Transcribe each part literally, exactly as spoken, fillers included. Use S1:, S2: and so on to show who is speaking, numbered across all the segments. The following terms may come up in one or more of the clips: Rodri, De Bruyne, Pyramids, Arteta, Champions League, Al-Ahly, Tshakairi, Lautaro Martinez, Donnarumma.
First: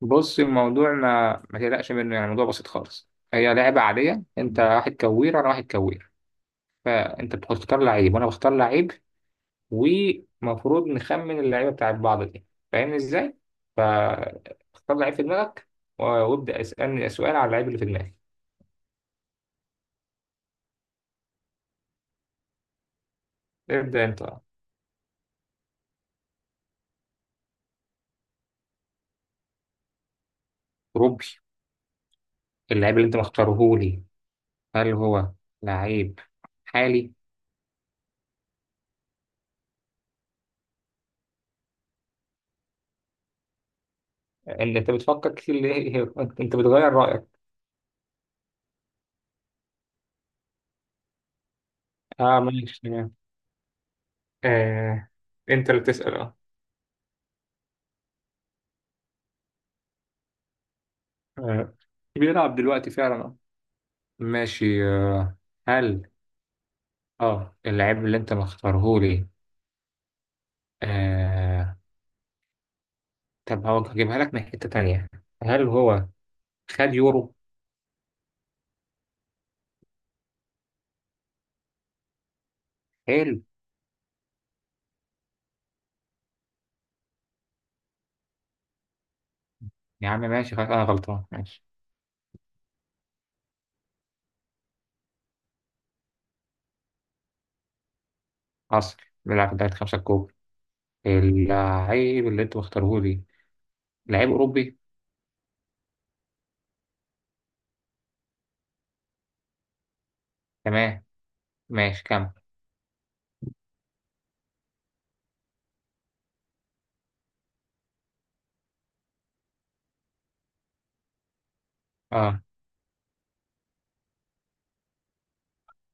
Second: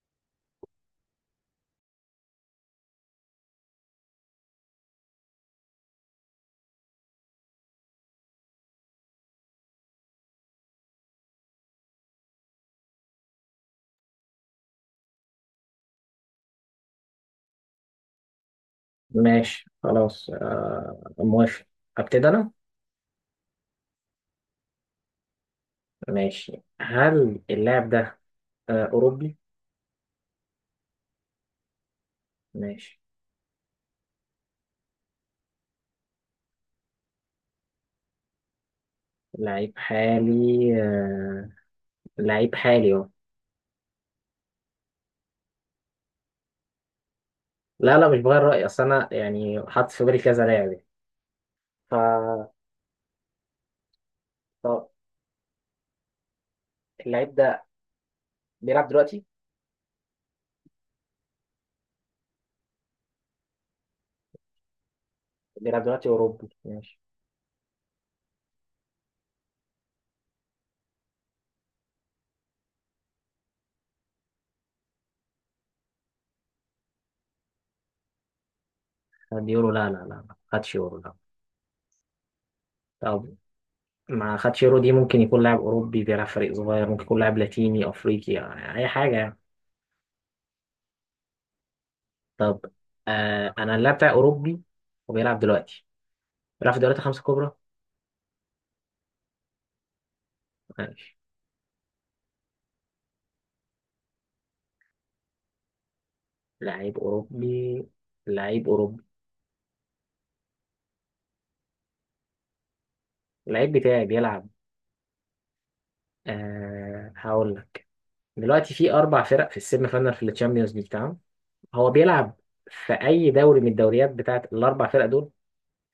S1: بص، الموضوع ما ما تقلقش منه، يعني الموضوع بسيط خالص، هي لعبة عادية، انت واحد كوير، انا واحد كوير. فانت بتختار لعيب، وانا بختار لعيب، ومفروض نخمن اللعيبة بتاعت بعض دي. فاهمني ازاي؟ فاختار لعيب في دماغك، و- وابدأ اسألني سؤال على اللعيب اللي في دماغي.
S2: ماشي خلاص، آه موافق. ابتدي انا.
S1: ابدأ انت.
S2: ماشي، هل اللاعب ده آه اوروبي؟
S1: روبي. اللعيب
S2: ماشي.
S1: اللي انت مختاره لي، هل هو لعيب حالي؟
S2: لعيب حالي، آه، لعيب حالي اهو.
S1: ان انت بتفكر كتير ليه؟ انت بتغير رأيك.
S2: لا، لا، مش بغير رأيي، اصل انا يعني حاطط في بالي كذا لاعب يعني.
S1: اه،
S2: ف
S1: ماشي، تمام.
S2: طب،
S1: آه، انت اللي بتسأل. اه.
S2: اللعيب ده بيلعب دلوقتي،
S1: آه، بيلعب دلوقتي فعلا. آه. ماشي. آه،
S2: بيلعب دلوقتي
S1: هل
S2: اوروبي؟ ماشي.
S1: اه اللعيب اللي انت مختاره لي، آه طب هو هجيبها لك من حتة تانية. هل هو خد يورو؟
S2: خد يورو؟ لا لا لا، ما خدش يورو، لا. طب،
S1: حلو.
S2: ما خدش يورو، دي ممكن يكون لاعب اوروبي بيلعب فريق صغير، ممكن يكون لاعب لاتيني افريقي، يعني اي حاجة يعني.
S1: يا عم ماشي، خلاص انا غلطان. ماشي.
S2: طب، آه انا اللاعب بتاعي اوروبي وبيلعب دلوقتي، بيلعب في الدوريات الخمسة الكبرى.
S1: حصل. بيلعب في دوري خمسة الكبرى.
S2: ماشي،
S1: اللعيب اللي انت مختاره لي لعيب اوروبي.
S2: لعيب اوروبي، لعيب اوروبي.
S1: تمام. ماشي، كمل.
S2: اللعيب بتاعي بيلعب، آه هقول لك، دلوقتي في اربع فرق في السيمي فاينال في الشامبيونز ليج، تمام؟ هو بيلعب
S1: اه،
S2: في اي دوري من الدوريات بتاعت الاربع فرق دول؟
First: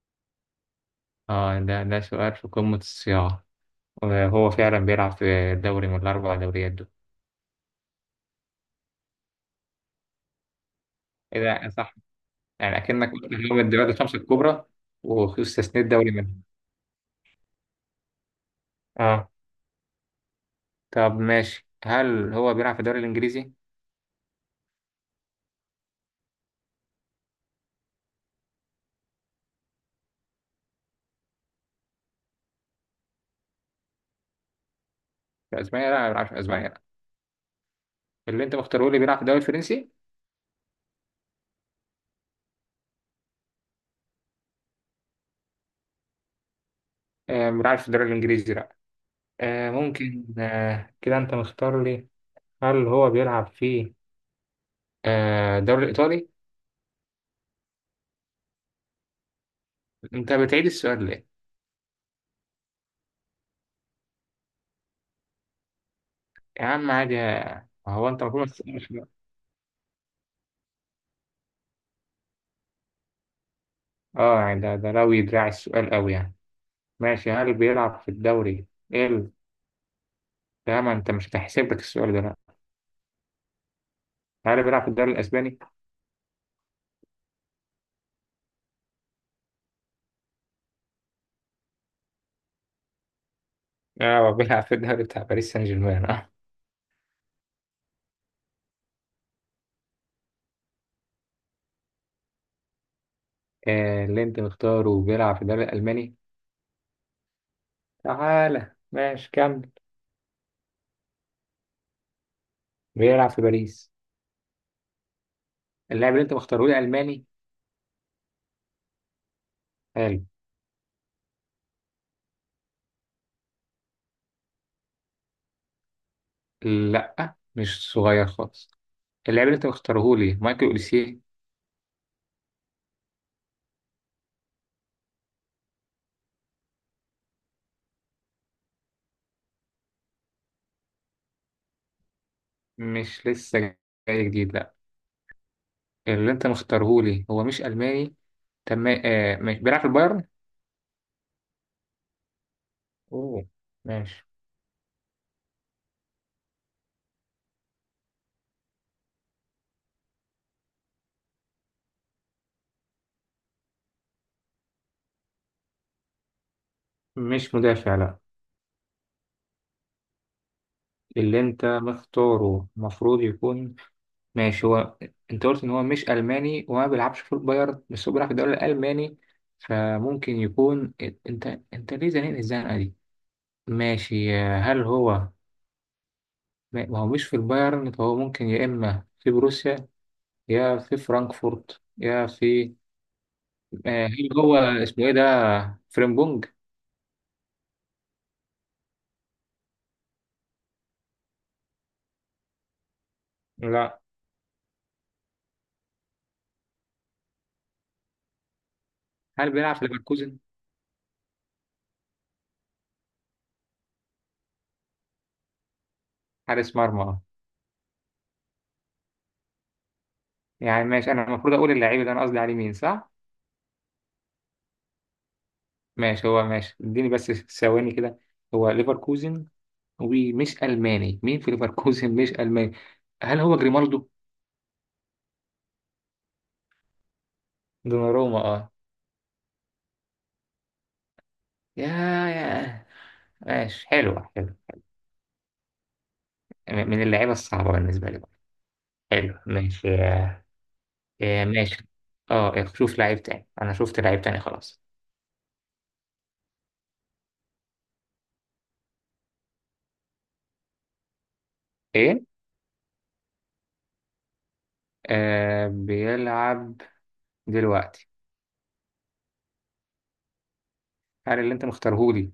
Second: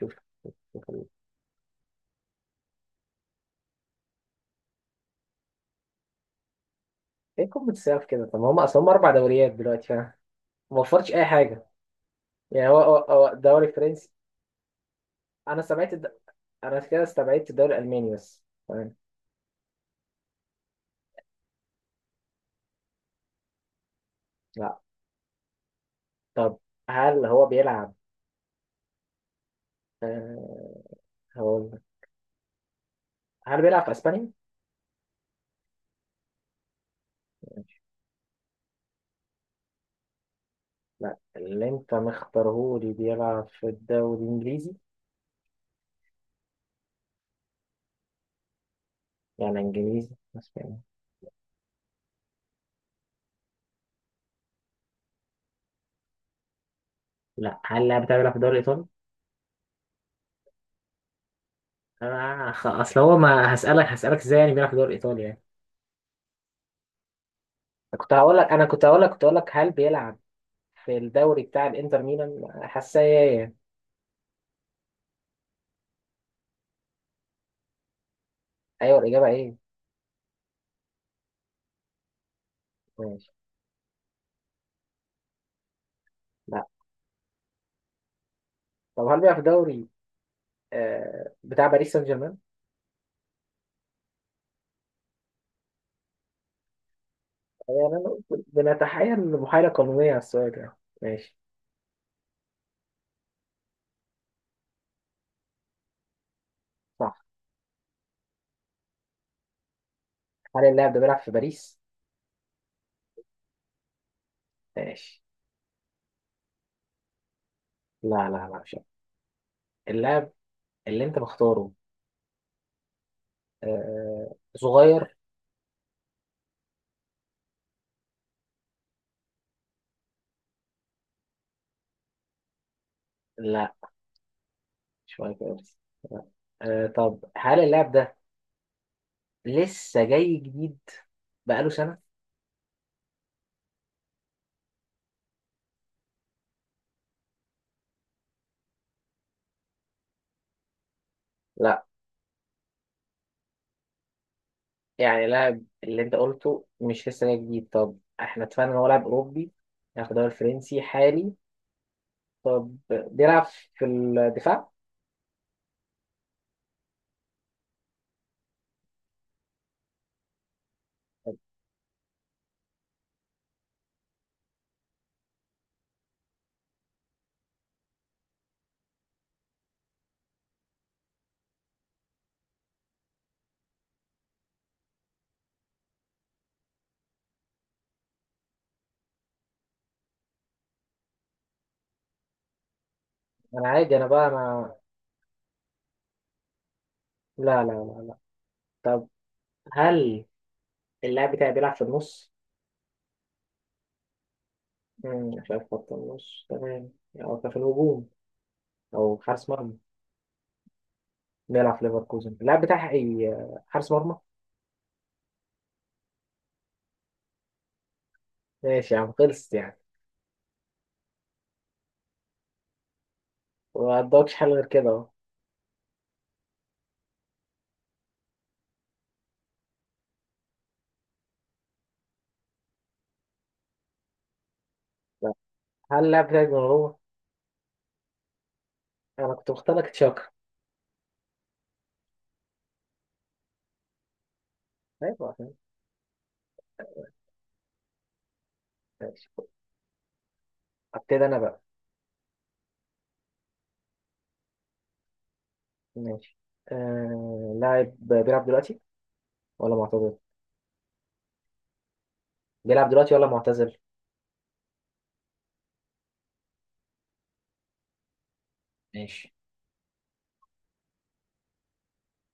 S2: شوف، شوف.
S1: اه، ده ده سؤال في قمة الصياغة، وهو فعلا بيلعب في دوري من الأربع دوريات دول.
S2: ايه؟ قمة السقف كده. طب ما هم اصلا هم اربع دوريات دلوقتي، فاهم؟ ما وفرتش اي
S1: إيه
S2: حاجة.
S1: ده، صح.
S2: يعني
S1: يعني
S2: هو هو
S1: أكنك قلت
S2: هو
S1: إن هو من
S2: الدوري
S1: الدوريات
S2: الفرنسي.
S1: الخمسة الكبرى،
S2: انا
S1: واستثنيت
S2: سمعت
S1: دوري
S2: الد...
S1: منها.
S2: انا كده استبعدت الدوري الالماني بس، تمام.
S1: اه، طب ماشي، هل هو بيلعب في الدوري الإنجليزي؟
S2: طب هل هو بيلعب، آه هقول لك. هل بيلعب في اسبانيا؟
S1: في أسبانيا؟ لا، ما بيلعبش في أسبانيا، لا. اللي أنت مختاره لي بيلعب في الدوري الفرنسي؟
S2: لا، اللي انت مختارهولي بيلعب في الدوري الانجليزي؟
S1: آه، ما بيلعبش في الدوري الإنجليزي، لا.
S2: يعني
S1: آه،
S2: انجليزي
S1: ممكن.
S2: اسباني؟
S1: آه كده أنت مختار لي. هل هو بيلعب في آه الدوري الإيطالي؟
S2: لا، هل اللاعب بتاعي بيلعب في الدوري الايطالي؟
S1: أنت بتعيد السؤال ليه؟
S2: آه خ- اصل هو ما هسألك هسألك ازاي يعني بيلعب في الدوري الايطالي يعني.
S1: يا عم عادي. آه، هو
S2: كنت
S1: أنت
S2: هقول لك
S1: المفروض ما
S2: انا كنت
S1: تسألش
S2: هقول
S1: بقى.
S2: لك كنت هقول لك هل بيلعب في الدوري بتاع الانتر ميلان، حساسية.
S1: اه، يعني ده ده لو يدراع السؤال قوي يعني. ماشي، هل بيلعب في الدوري
S2: ايوه، الاجابة
S1: ال
S2: ايه؟
S1: ده، ما أنت مش هتحسب لك السؤال ده، لا.
S2: ماشي.
S1: هل بيلعب في الدوري الاسباني؟
S2: لا، طب هل بيلعب في الدوري آه بتاع باريس سان جيرمان؟
S1: اه، بيلعب في الدوري بتاع باريس سان جيرمان، اه.
S2: يعني انا بنتحايل محايلة قانونية على السؤال، يعني ماشي.
S1: آه، اللي انت مختاره بيلعب في الدوري الالماني.
S2: صح.
S1: تعالى ماشي، كمل.
S2: هل اللاعب ده بيلعب في باريس؟
S1: بيلعب في باريس.
S2: ماشي.
S1: اللاعب اللي انت مختاره لي الماني.
S2: لا لا لا، مش عارف.
S1: حلو.
S2: اللاعب اللي انت مختاره آه صغير؟
S1: لا، مش صغير خالص. اللاعب اللي انت مختاره لي مايكل اوليسيه.
S2: لا، مش مايكل أوين. آه، طب هل اللاعب ده لسه جاي جديد؟ بقاله سنة؟
S1: مش لسه جاي جديد، لا. اللي انت مختاره لي هو مش الماني. تمام. آه مش بيلعب في البايرن.
S2: لا،
S1: اوه، ماشي.
S2: يعني اللاعب اللي انت قلته مش لسه جاي جديد. طب احنا اتفقنا ان هو لاعب اوروبي، لاعب في الدوري الفرنسي، حالي. طب بيلعب في الدفاع؟
S1: مش مدافع، لا. اللي انت مختاره المفروض يكون. ماشي، هو، انت قلت ان هو مش الماني وما بيلعبش في البايرن، بس هو بيلعب في الدوري الالماني، فممكن يكون. انت انت ليه زنقني الزنقه دي؟ ماشي، هل هو، ما ما هو مش في البايرن، فهو ممكن يا اما في بروسيا، يا في فرانكفورت، يا في.
S2: انا عادي، انا
S1: آه،
S2: بقى
S1: هل هو
S2: انا.
S1: اسمه ايه ده، فريمبونج؟
S2: لا لا لا لا. طب هل اللاعب بتاعي بيلعب في النص؟
S1: لا.
S2: مم، مش عارف خط النص، تمام، أو في الهجوم، أو حارس
S1: هل
S2: مرمى.
S1: بيلعب في ليفركوزن؟
S2: نلعب في ليفركوزن، اللاعب بتاعها إيه؟ حارس مرمى.
S1: حارس مرمى.
S2: ماشي يا عم، خلصت يعني.
S1: يعني ماشي، انا المفروض اقول اللعيب اللي انا قصدي عليه مين، صح.
S2: ما قدامكش حل غير كده أهو.
S1: ماشي، هو ماشي، اديني بس ثواني كده. هو ليفركوزن، ومش ألماني، مين في ليفركوزن مش ألماني؟ هل هو جريمالدو؟
S2: لا. هل اللاعب بتاعك دوناروما؟
S1: دوناروما، اه.
S2: أنا كنت مختار لك تشاكا.
S1: يا يا ماشي، حلوة حلوة.
S2: أيوة، عشان-
S1: م- من اللعيبة الصعبة بالنسبة لي برضه.
S2: ماشي.
S1: حلو ماشي. آه،
S2: أبتدي أنا
S1: آه،
S2: بقى.
S1: ماشي. اه، آه، شوف لعيب تاني، أنا شفت لعيب تاني خلاص.
S2: ماشي، آه... لاعب بيلعب دلوقتي ولا معتزل؟
S1: إيه؟
S2: بيلعب دلوقتي ولا معتزل؟
S1: آه، بيلعب دلوقتي.
S2: ماشي.
S1: هل اللي أنت مختارهولي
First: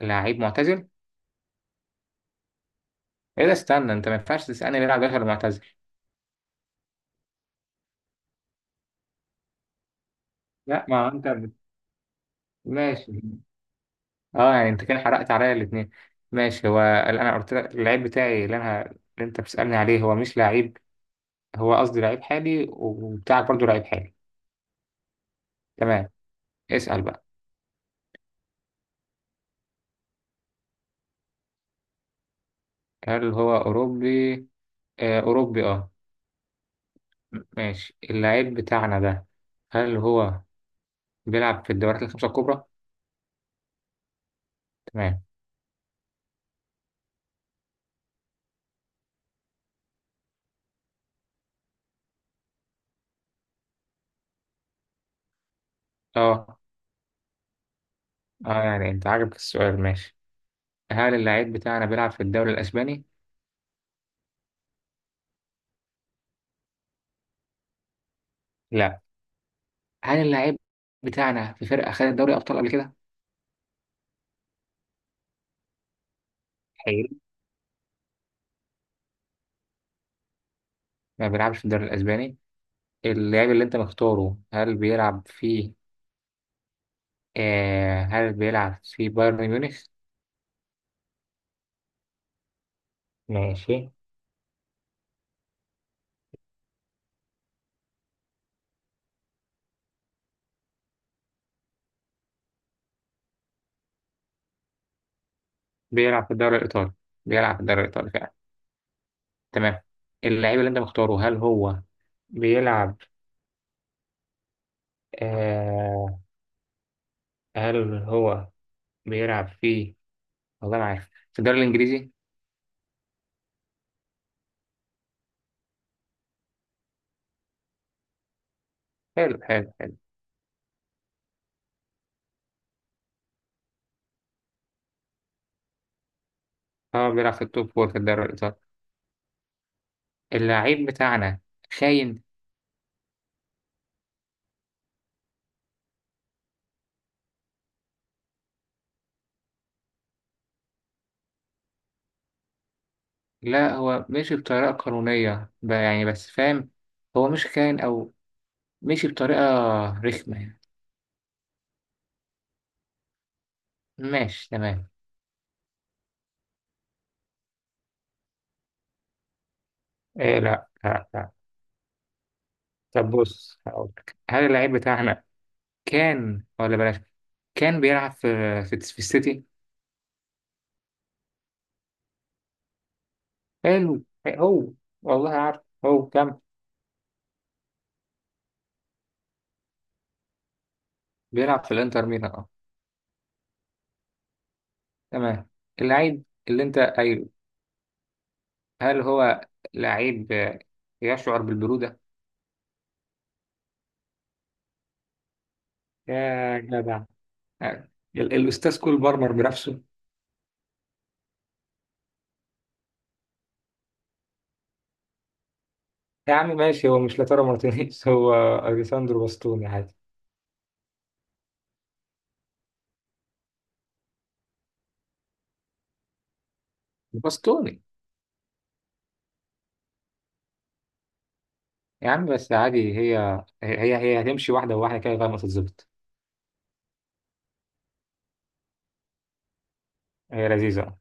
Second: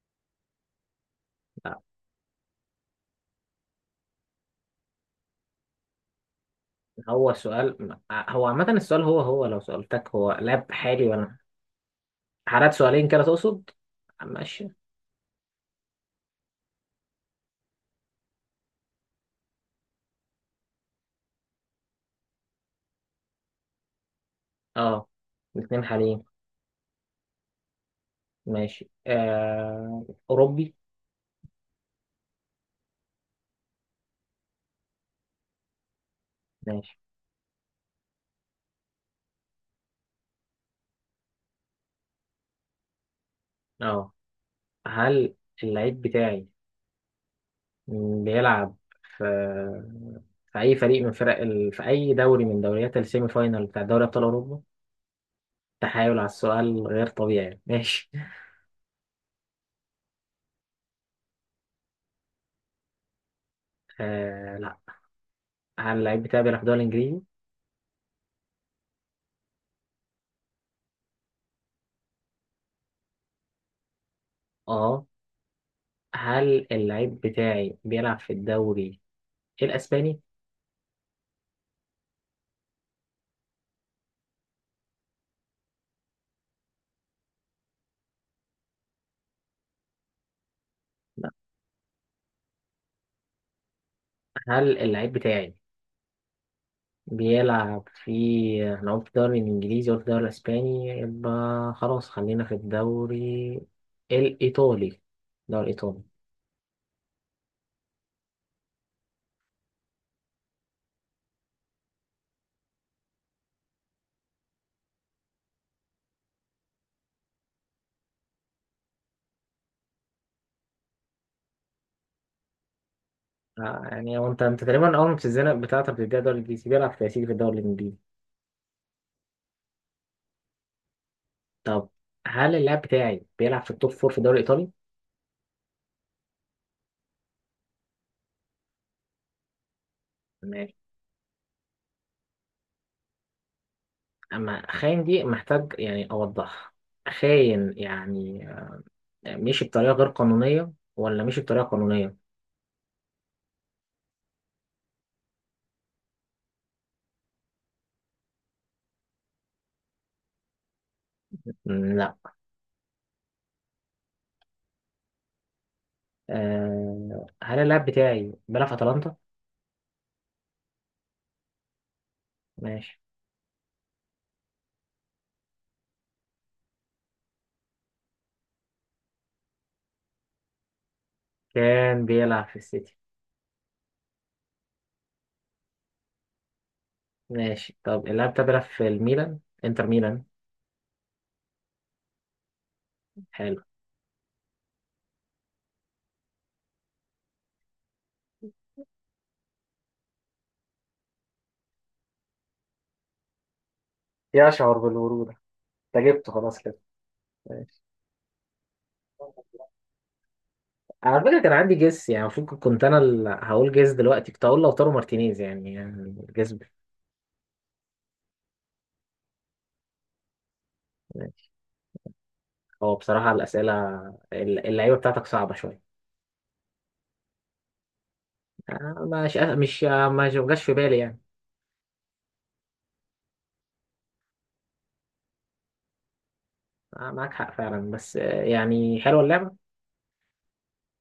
S1: لعيب معتزل؟
S2: لا.
S1: إيه ده، استنى، أنت ما ينفعش تسألني بيلعب دلوقتي ولا معتزل.
S2: هو سؤال، هو عامة السؤال، هو هو لو سألتك هو لاعب
S1: لا، ما
S2: حالي
S1: هو أنت
S2: ولا
S1: بت-
S2: حالات سؤالين
S1: ماشي.
S2: كده تقصد؟
S1: اه،
S2: ماشي.
S1: يعني انت كده حرقت عليا الاثنين. ماشي، هو اللي انا قلت لك اللعيب بتاعي، اللي انا اللي انت بتسألني عليه، هو مش لعيب، هو قصدي لعيب حالي، وبتاعك برضو لعيب حالي.
S2: اه، الاثنين
S1: تمام.
S2: حاليين.
S1: اسأل بقى.
S2: ماشي، آه أوروبي؟
S1: هل هو اوروبي؟ آه، اوروبي، اه.
S2: ماشي.
S1: ماشي. اللعيب بتاعنا ده، هل هو بيلعب في الدوريات الخمسة الكبرى؟
S2: اه،
S1: تمام.
S2: هل اللعيب بتاعي بيلعب في في أي فريق من فرق ال... في أي دوري من دوريات السيمي فاينال بتاع دوري أبطال أوروبا؟ تحايل على
S1: اه،
S2: السؤال غير طبيعي. ماشي.
S1: اه، يعني انت عاجبك السؤال، ماشي. هل اللعيب بتاعنا بيلعب في الدوري الاسباني؟
S2: آه، لا. هل اللعيب بتاعي بيلعب في الدوري الإنجليزي؟
S1: لا. هل اللعيب بتاعنا في فرقة خدت دوري ابطال قبل كده؟
S2: اه، هل
S1: حلو.
S2: اللعيب بتاعي بيلعب في الدوري الإسباني؟
S1: ما بيلعبش في الدوري الاسباني. اللاعب اللي انت مختاره، هل بيلعب في آه هل بيلعب في بايرن ميونخ؟
S2: لا،
S1: ماشي.
S2: هل اللعيب بتاعي بيلعب في؟ احنا قلت الدوري الإنجليزي، قلت الدوري الأسباني، يبقى خلاص، خلينا في الدوري الإيطالي. الدوري الإيطالي.
S1: بيلعب في الدوري الإيطالي. بيلعب في الدوري الإيطالي فعلا. تمام. اللاعب اللي أنت مختاره، هل هو بيلعب، آه هل هو بيلعب في، والله ما عارف، في الدوري الإنجليزي؟
S2: آه، يعني هو أنت أنت تقريبا أول ما بتتزنق بتاعتك بتديها الدوري الإنجليزي، بيلعب في تأثير في الدوري الإنجليزي.
S1: حلو، حلو، حلو.
S2: طب هل اللاعب بتاعي بيلعب في التوب فور في الدوري الإيطالي؟
S1: هو بيلعب في التوب فور في الدوري الإيطالي.
S2: ماشي.
S1: اللاعب بتاعنا خاين.
S2: أما خاين دي محتاج يعني أوضحها. خاين يعني، آه، مشي بطريقة غير قانونية ولا مشي بطريقة قانونية؟
S1: لا، هو مشي بطريقة قانونية، ب- يعني بس فاهم، هو مش خاين، أو مشي بطريقة رخمة يعني.
S2: م، لا.
S1: ماشي تمام.
S2: آه هل اللاعب بتاعي بيلعب في أتلانتا؟
S1: إيه، لا، لا، لا.
S2: ماشي.
S1: طب بص هقولك، هل اللعيب بتاعنا كان، ولا بلاش، كان بيلعب في في, في السيتي.
S2: كان بيلعب في السيتي.
S1: حلو. إيه هو، والله عارف هو كان.
S2: ماشي، طب اللاعب ده بيلعب في الميلان؟ انتر ميلان.
S1: بيلعب في الانتر ميلان، اه.
S2: حلو.
S1: تمام. اللعيب اللي انت قايله، هل هو لعيب آه، يشعر بالبرودة؟
S2: يشعر بالبرودة؟ انت جبته خلاص
S1: يا
S2: كده.
S1: جدع.
S2: ماشي.
S1: آه، ال- الأستاذ كول بارمر بنفسه.
S2: على فكرة كان عندي جيس، يعني المفروض كنت انا اللي هقول جيس دلوقتي، كنت هقول لوتارو مارتينيز، يعني يعني
S1: يا
S2: جيس
S1: عم
S2: ب-
S1: ماشي، هو مش لاتارو مارتينيز، هو أليساندرو باستوني، عادي.
S2: ماشي. هو بصراحة الأسئلة ال- اللعيبة بتاعتك صعبة شوية.
S1: باستوني.
S2: آه، مش مش آه، ما جاش في بالي يعني.
S1: يا عم بس عادي، هي هي هي هتمشي واحدة واحدة كده لغاية ما تتظبط.
S2: آه، معاك حق فعلا، بس آه، يعني حلوة اللعبة.
S1: هي لذيذة.